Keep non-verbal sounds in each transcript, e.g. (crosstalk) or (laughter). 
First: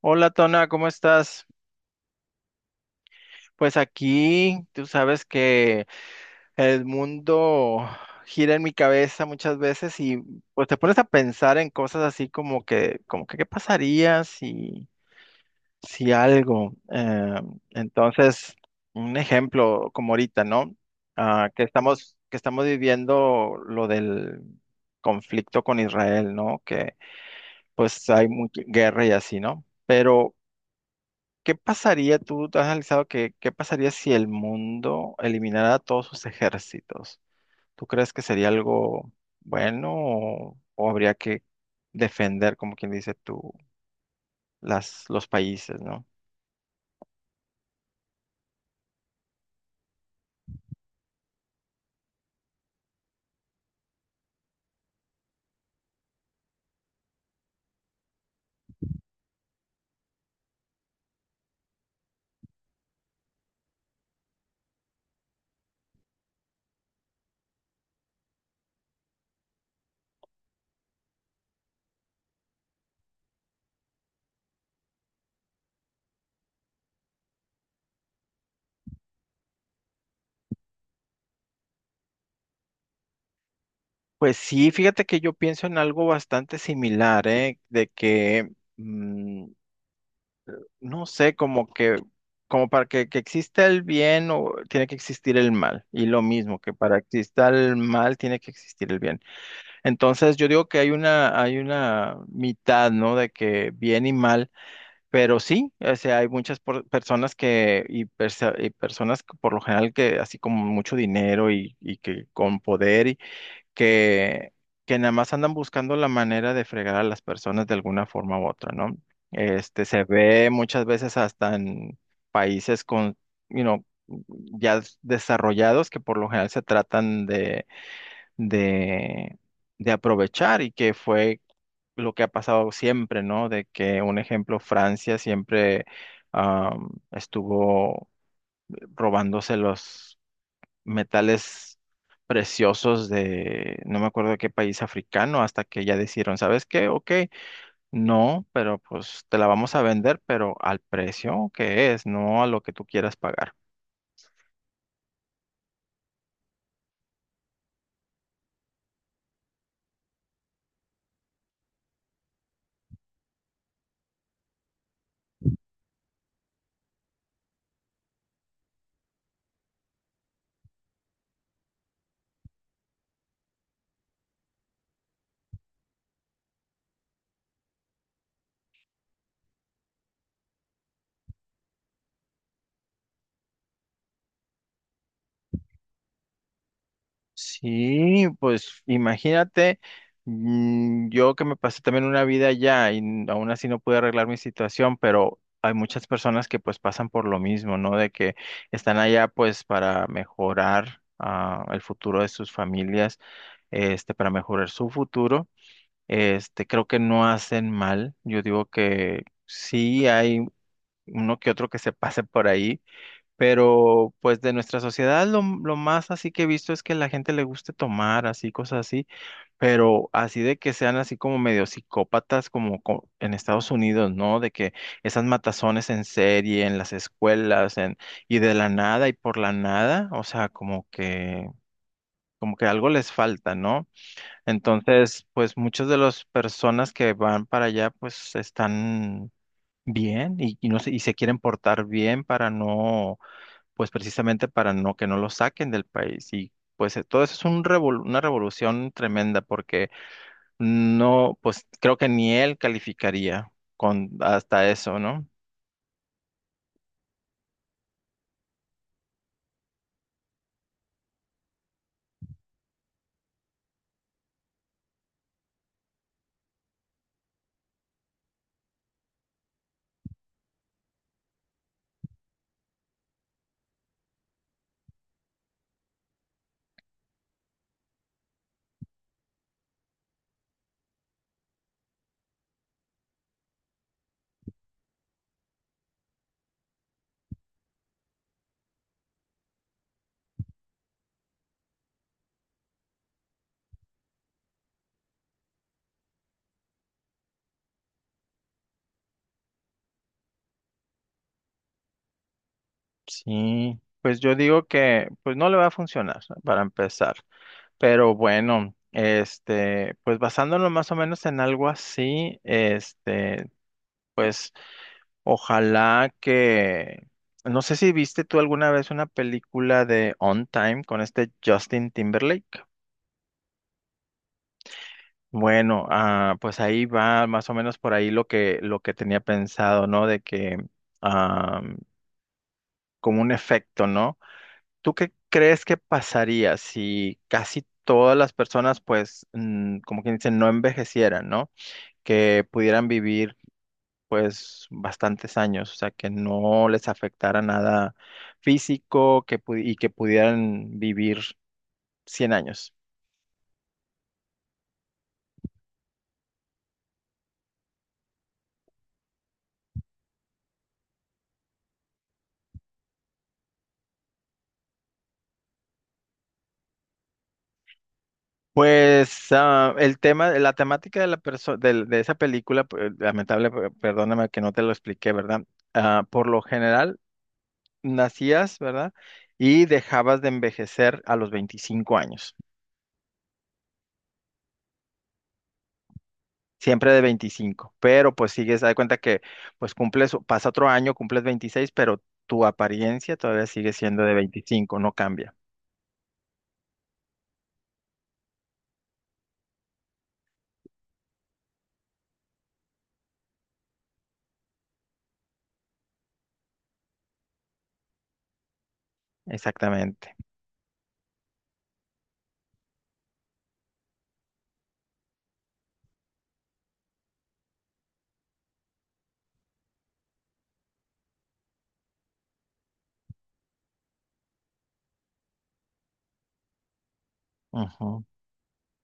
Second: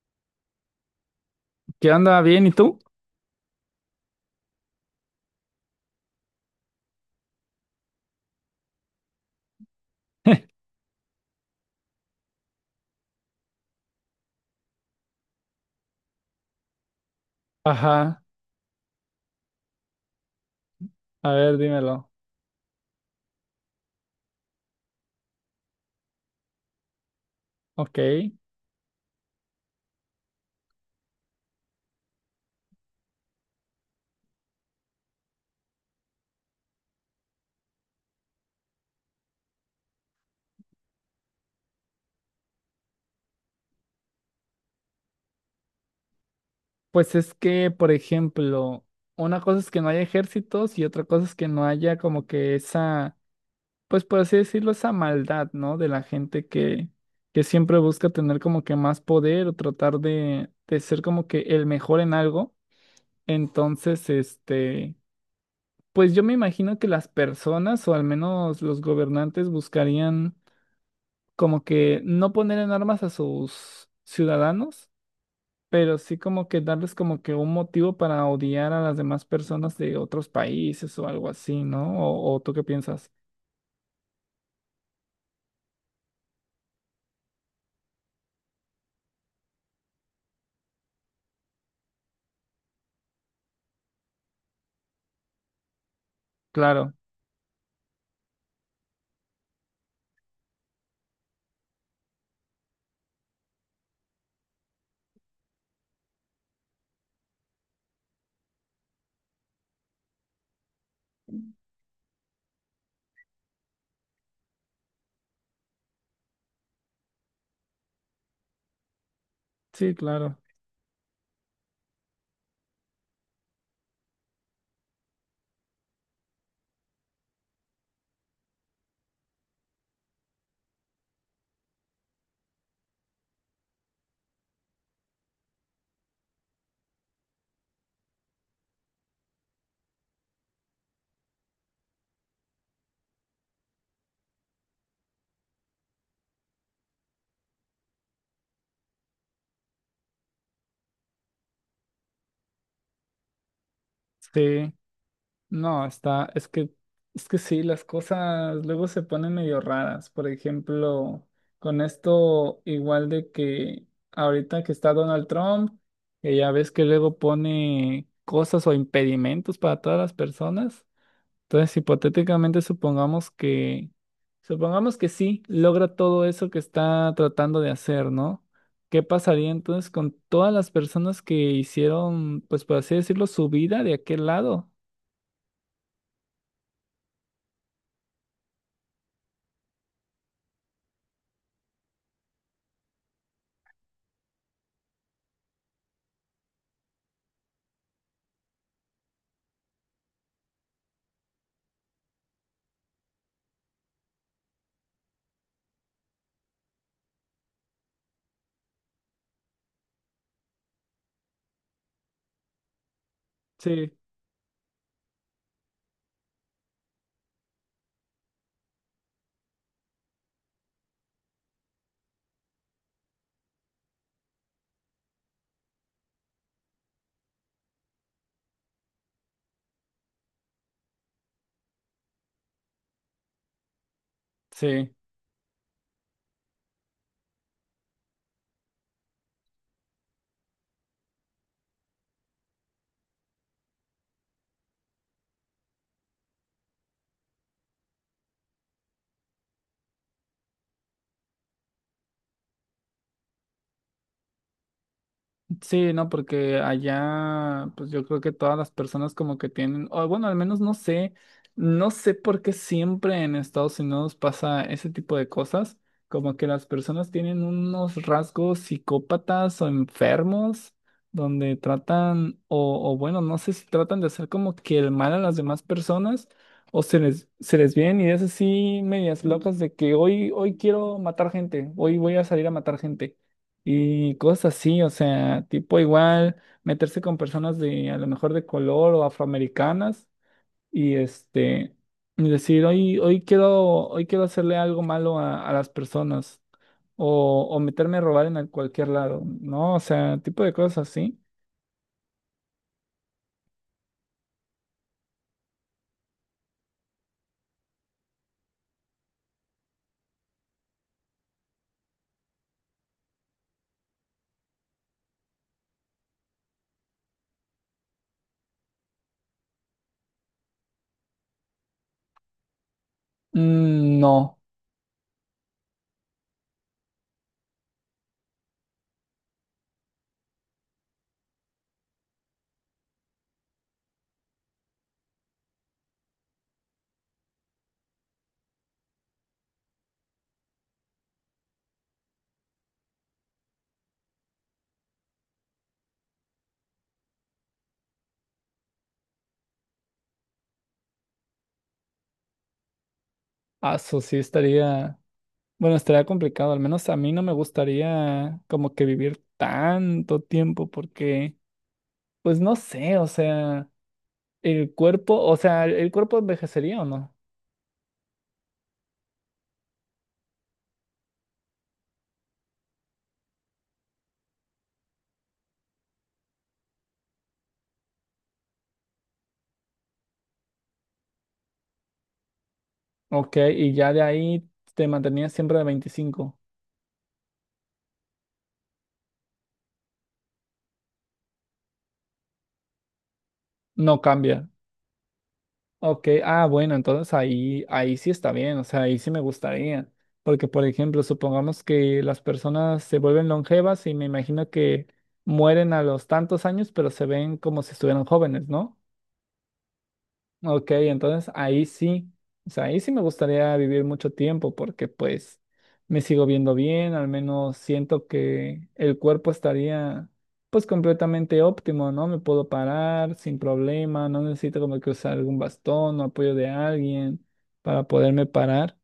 Hola Tona, ¿cómo estás? ¿Qué onda? ¿Bien? ¿Y tú? Pues aquí tú sabes que el mundo gira en mi cabeza muchas veces y pues (laughs) te pones a pensar en cosas así como que qué pasaría si algo. eh, Ajá, entonces, un ejemplo como ahorita, ¿no? a Ah, ver, que dímelo. estamos, que estamos viviendo lo del conflicto con Israel, ¿no? Que Ok. pues hay mucha guerra y así, ¿no? Pero ¿qué pasaría, tú te has analizado qué pasaría si el mundo eliminara todos sus ejércitos? ¿Tú crees que sería algo bueno o habría que defender, como quien dice tú, los países, ¿no? Pues es que, por ejemplo, una cosa es que no haya ejércitos y otra cosa es que no haya como que esa, pues por así decirlo, esa maldad, ¿no? De la gente que siempre busca tener como que más poder o tratar de ser como que el mejor en algo. Entonces, pues yo me imagino que las personas o al menos los gobernantes buscarían... como que no poner en armas a sus ciudadanos, pero sí como que darles como que un motivo para odiar a las demás personas de otros países o algo así, ¿no? O tú qué piensas? Pues sí, fíjate que yo pienso en algo bastante similar, ¿eh? De que, mm, no sé, como que, como para que exista el bien o tiene que existir el mal. Y lo mismo, que Claro, para que exista el mal tiene que existir el bien. Entonces yo digo que hay una mitad, ¿no? De que bien y mal, pero sí, o sea, hay muchas personas y personas que por lo general que así como mucho dinero y que con poder y que, que nada más andan buscando la manera de fregar a las personas de alguna forma u otra, ¿no? Este sí, se claro. ve muchas veces hasta en países con, you know, ya desarrollados que por lo general se tratan de, de aprovechar y que fue lo que ha pasado siempre, ¿no? De que, un ejemplo, Francia siempre estuvo robándose los metales preciosos de, no me acuerdo de qué país africano, hasta que ya decidieron, ¿sabes qué? Ok, no, pero pues te la vamos a vender, pero al precio que es, no a lo que tú quieras pagar. Sí, no, está, es que sí, las cosas luego se ponen medio raras. Por ejemplo, con esto igual de que ahorita que está Donald Trump, que ya ves que luego pone cosas o impedimentos para todas las personas. Entonces, hipotéticamente supongamos que sí logra todo eso que está tratando de hacer, ¿no? ¿Qué pasaría entonces con todas las personas que hicieron, pues por así decirlo, su vida de aquel lado? Sí, pues imagínate, yo que me pasé también una vida allá y aún así no pude arreglar mi situación, pero hay muchas personas que pues pasan por lo mismo, ¿no? De que están allá pues para mejorar el futuro de sus familias, este, para mejorar su futuro. Este, creo que no hacen mal. Yo digo que sí hay uno que otro que se pase por ahí Sí, pero pues de nuestra sociedad lo más así que he visto es que la gente le guste tomar así, cosas así, pero así de que sean así como medio psicópatas como en Estados Unidos, ¿no? De que esas matazones en serie, en las escuelas, y de la nada y por la nada, o sea, como que, algo les falta, ¿no? sí. Entonces, pues muchas de las personas que van para allá pues están bien y no sé, y se quieren portar bien para no pues precisamente para no que no lo saquen del país. Y pues todo eso es un una revolución tremenda porque no, pues creo que ni él calificaría con hasta eso, ¿no? Sí, no, porque allá, pues yo creo que todas las personas como que tienen, o bueno, al menos no sé, no sé por qué siempre en Estados Unidos pasa ese tipo de cosas, como que las personas tienen unos rasgos psicópatas o enfermos, donde tratan, o bueno, no sé si tratan de hacer como que el mal a las demás personas, o se les vienen ideas así medias locas de que hoy, hoy quiero matar gente, hoy voy a salir a matar gente y cosas así, o sea, tipo igual meterse con personas de a lo mejor de color o afroamericanas y este y decir, hoy, hoy quiero hacerle algo malo a las personas o meterme a robar en el- cualquier lado, ¿no? O sea, tipo de cosas así. Sí, pues yo digo que pues no le va a funcionar para empezar. Pero bueno, este, pues basándonos más o menos en algo así, este, pues ojalá que. No sé si viste tú alguna vez una película de On Time con este Justin Timberlake. Mm, no, Bueno, pues ahí va más o menos por ahí lo que tenía pensado, ¿no? De que, ah, como un efecto, ¿no? ¿Tú qué crees que pasaría si casi todas las personas, pues, como quien dice, no envejecieran, ¿no? Que pudieran vivir pues bastantes años, o sea, que no les afectara nada físico que y que pudieran vivir 100 años. ah, eso sí estaría, bueno, estaría complicado, al menos a mí no me gustaría como que vivir tanto tiempo porque, pues no sé, o sea... El cuerpo, o sea, el cuerpo envejecería o no. Pues el tema, la temática de de, esa película, lamentable, perdóname que no te lo expliqué, ¿verdad? Ah, por lo general, nacías, ¿verdad? Y dejabas de envejecer a los 25 años. Ok, y ya de ahí te mantenías siempre de 25. Siempre de 25, pero pues sigues, haz de cuenta que pues cumples, pasa otro año, cumples 26, pero tu apariencia todavía sigue No siendo de cambia. 25, no cambia. Ok, ah, bueno, entonces ahí, ahí sí está bien, o sea, ahí sí me gustaría. Porque, por ejemplo, supongamos que las personas se vuelven longevas y me imagino que mueren a los tantos años, pero se ven como si estuvieran jóvenes, ¿no? Exactamente. Ok, entonces ahí sí, o sea, ahí sí me gustaría vivir mucho tiempo porque pues me sigo viendo bien, al menos siento que el cuerpo estaría pues completamente óptimo, ¿no? Me puedo parar sin problema, no necesito como que usar algún bastón o apoyo de alguien para Ujú. poderme parar.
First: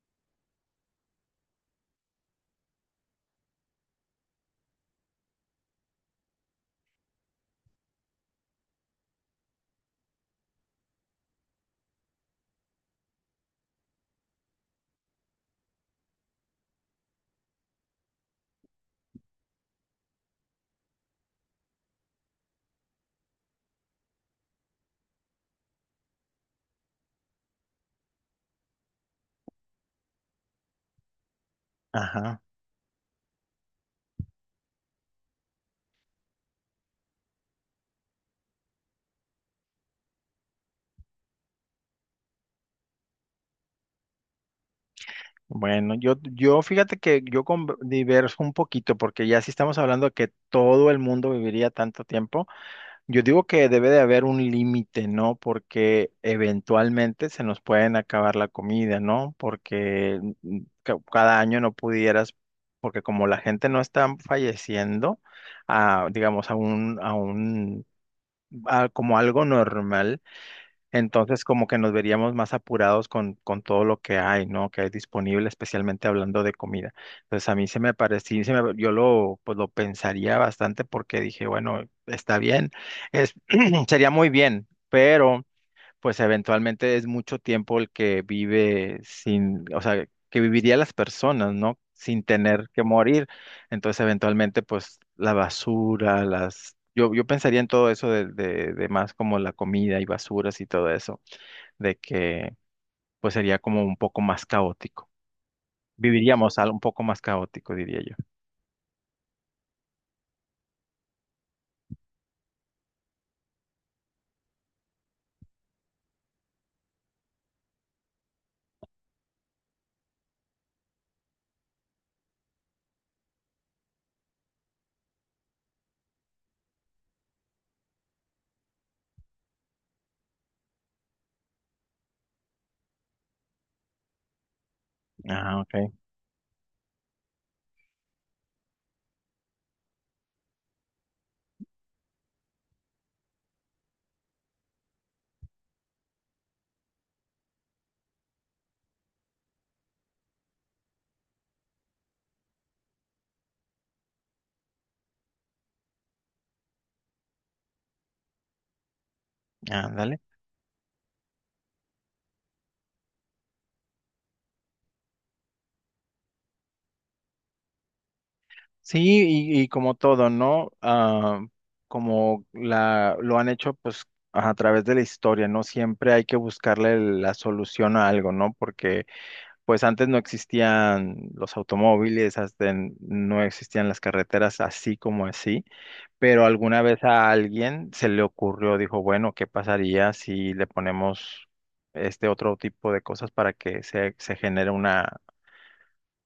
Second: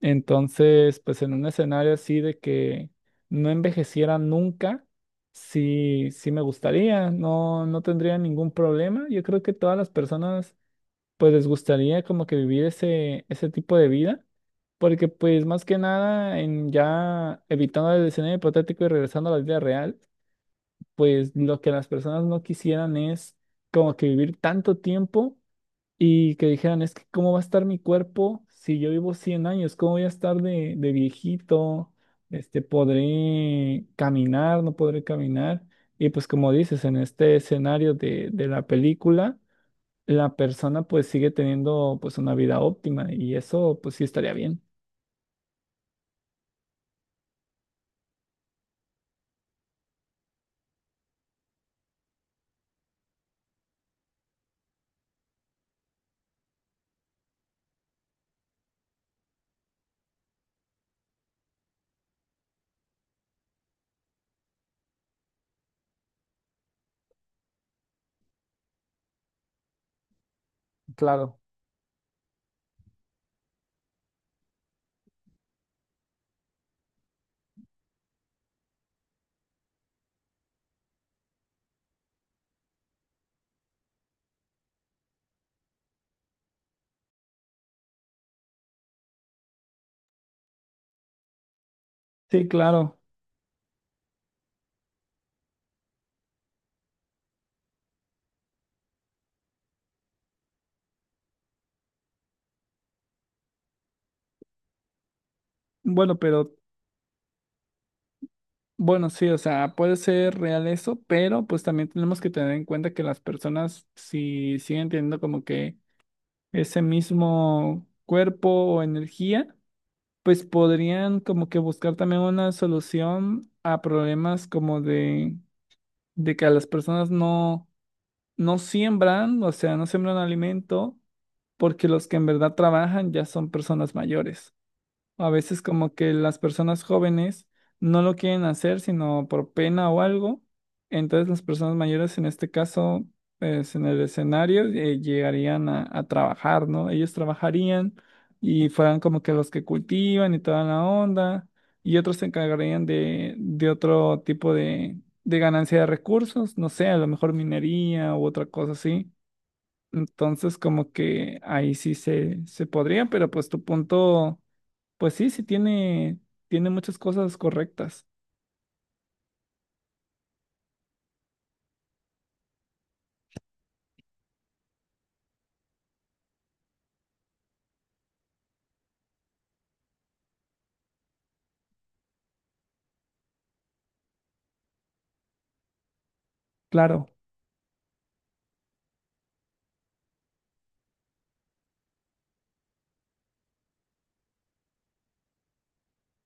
Entonces, pues en un escenario así de que no envejeciera nunca. Sí, sí me gustaría, no, no tendría ningún problema. Yo creo que todas las personas pues les gustaría como que vivir ese, ese tipo de vida, porque pues más que nada, en ya evitando el escenario hipotético y regresando a la vida real, pues lo que las personas no quisieran es como que vivir tanto tiempo y que dijeran, es que cómo va a estar mi cuerpo si yo vivo 100 años, cómo voy a estar de viejito, Ajá. Podré caminar, no podré caminar. Y pues como dices, en este escenario de la película la persona pues sigue teniendo pues una vida óptima y eso pues sí estaría bien. Bueno, yo fíjate que yo diverso un poquito, porque ya si estamos hablando de que todo el mundo viviría tanto tiempo. Yo digo que debe de haber un límite, ¿no? Porque eventualmente se nos pueden acabar la comida, ¿no? Porque cada año no pudieras, porque como la gente no está falleciendo, a, digamos, a como algo normal. Claro. Entonces, como que nos veríamos más apurados con todo lo que hay, ¿no? Que hay disponible, especialmente hablando de comida. Entonces, a mí se me parecía, yo lo, pues, lo pensaría bastante porque dije, bueno, está bien, es, (clears throat) sería muy bien, pero pues eventualmente es mucho tiempo el que vive sin, o sea, que viviría las personas, ¿no? Sin Sí, tener que claro. morir. Entonces, eventualmente, pues la basura. Yo pensaría en todo eso de, de más como la comida y basuras y todo eso, de que pues sería como un poco más caótico. Bueno, pero Viviríamos algo un poco más caótico, diría yo. bueno, sí, o sea, puede ser real eso, pero pues también tenemos que tener en cuenta que las personas si siguen teniendo como que ese mismo cuerpo o energía, pues podrían como que buscar también una solución a problemas como de que a las personas no, no siembran, o sea, no siembran alimento, porque los que en verdad trabajan ya son personas mayores. A Ah, veces ok. como que las personas jóvenes no lo quieren hacer, sino por pena o algo. Entonces las personas mayores, en este caso, pues en el escenario, llegarían a trabajar, ¿no? Ellos trabajarían y fueran como que los que cultivan y toda la onda. Y otros se encargarían de otro tipo de ganancia de recursos, no sé, a lo mejor minería u otra cosa así. Ándale. Entonces como que ahí sí se podría, pero pues tu punto pues sí, sí tiene, tiene muchas cosas correctas. Sí, y como todo, ¿no? Ah, como lo han hecho, pues, a través de la historia, ¿no? Siempre hay que buscarle la solución a algo, ¿no? Porque, pues, antes no existían los automóviles, no existían las carreteras así como así, pero alguna vez Claro, a alguien se le ocurrió, dijo, bueno, ¿qué pasaría si le ponemos este otro tipo de cosas para que se genere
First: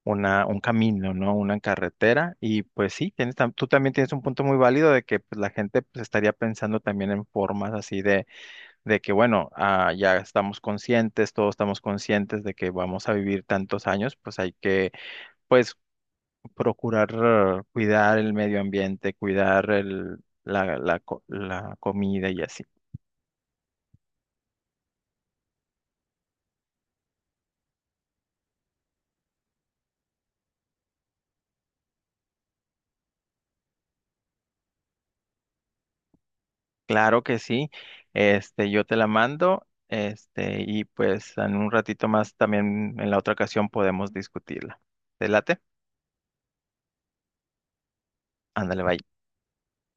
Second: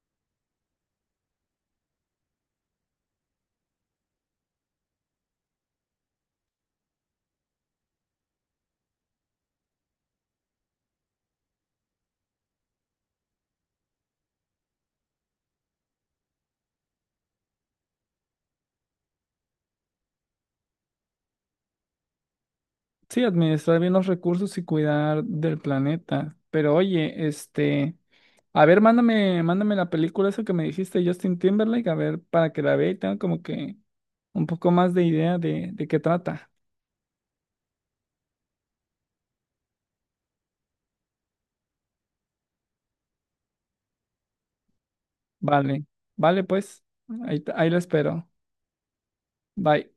un camino, ¿no? Una carretera. Y pues sí, tú también tienes un punto muy válido de que pues, la gente pues, estaría pensando también en formas así de, que, bueno, ya estamos conscientes, todos estamos conscientes de que vamos a vivir tantos años, pues hay que, pues, procurar cuidar el medio ambiente, cuidar el, la, co- la comida y así. sí, administrar bien los recursos y cuidar del planeta. Pero oye, a ver, mándame, mándame la película esa que me dijiste, Justin Timberlake, a ver, para que la vea y tenga como que un poco más de idea de qué trata. Claro que sí. Este, yo te la mando, este, y pues en un ratito más también en la otra ocasión podemos discutirla. ¿Te late? Vale, vale, pues, ahí, ahí la espero. Ándale, bye. Bye.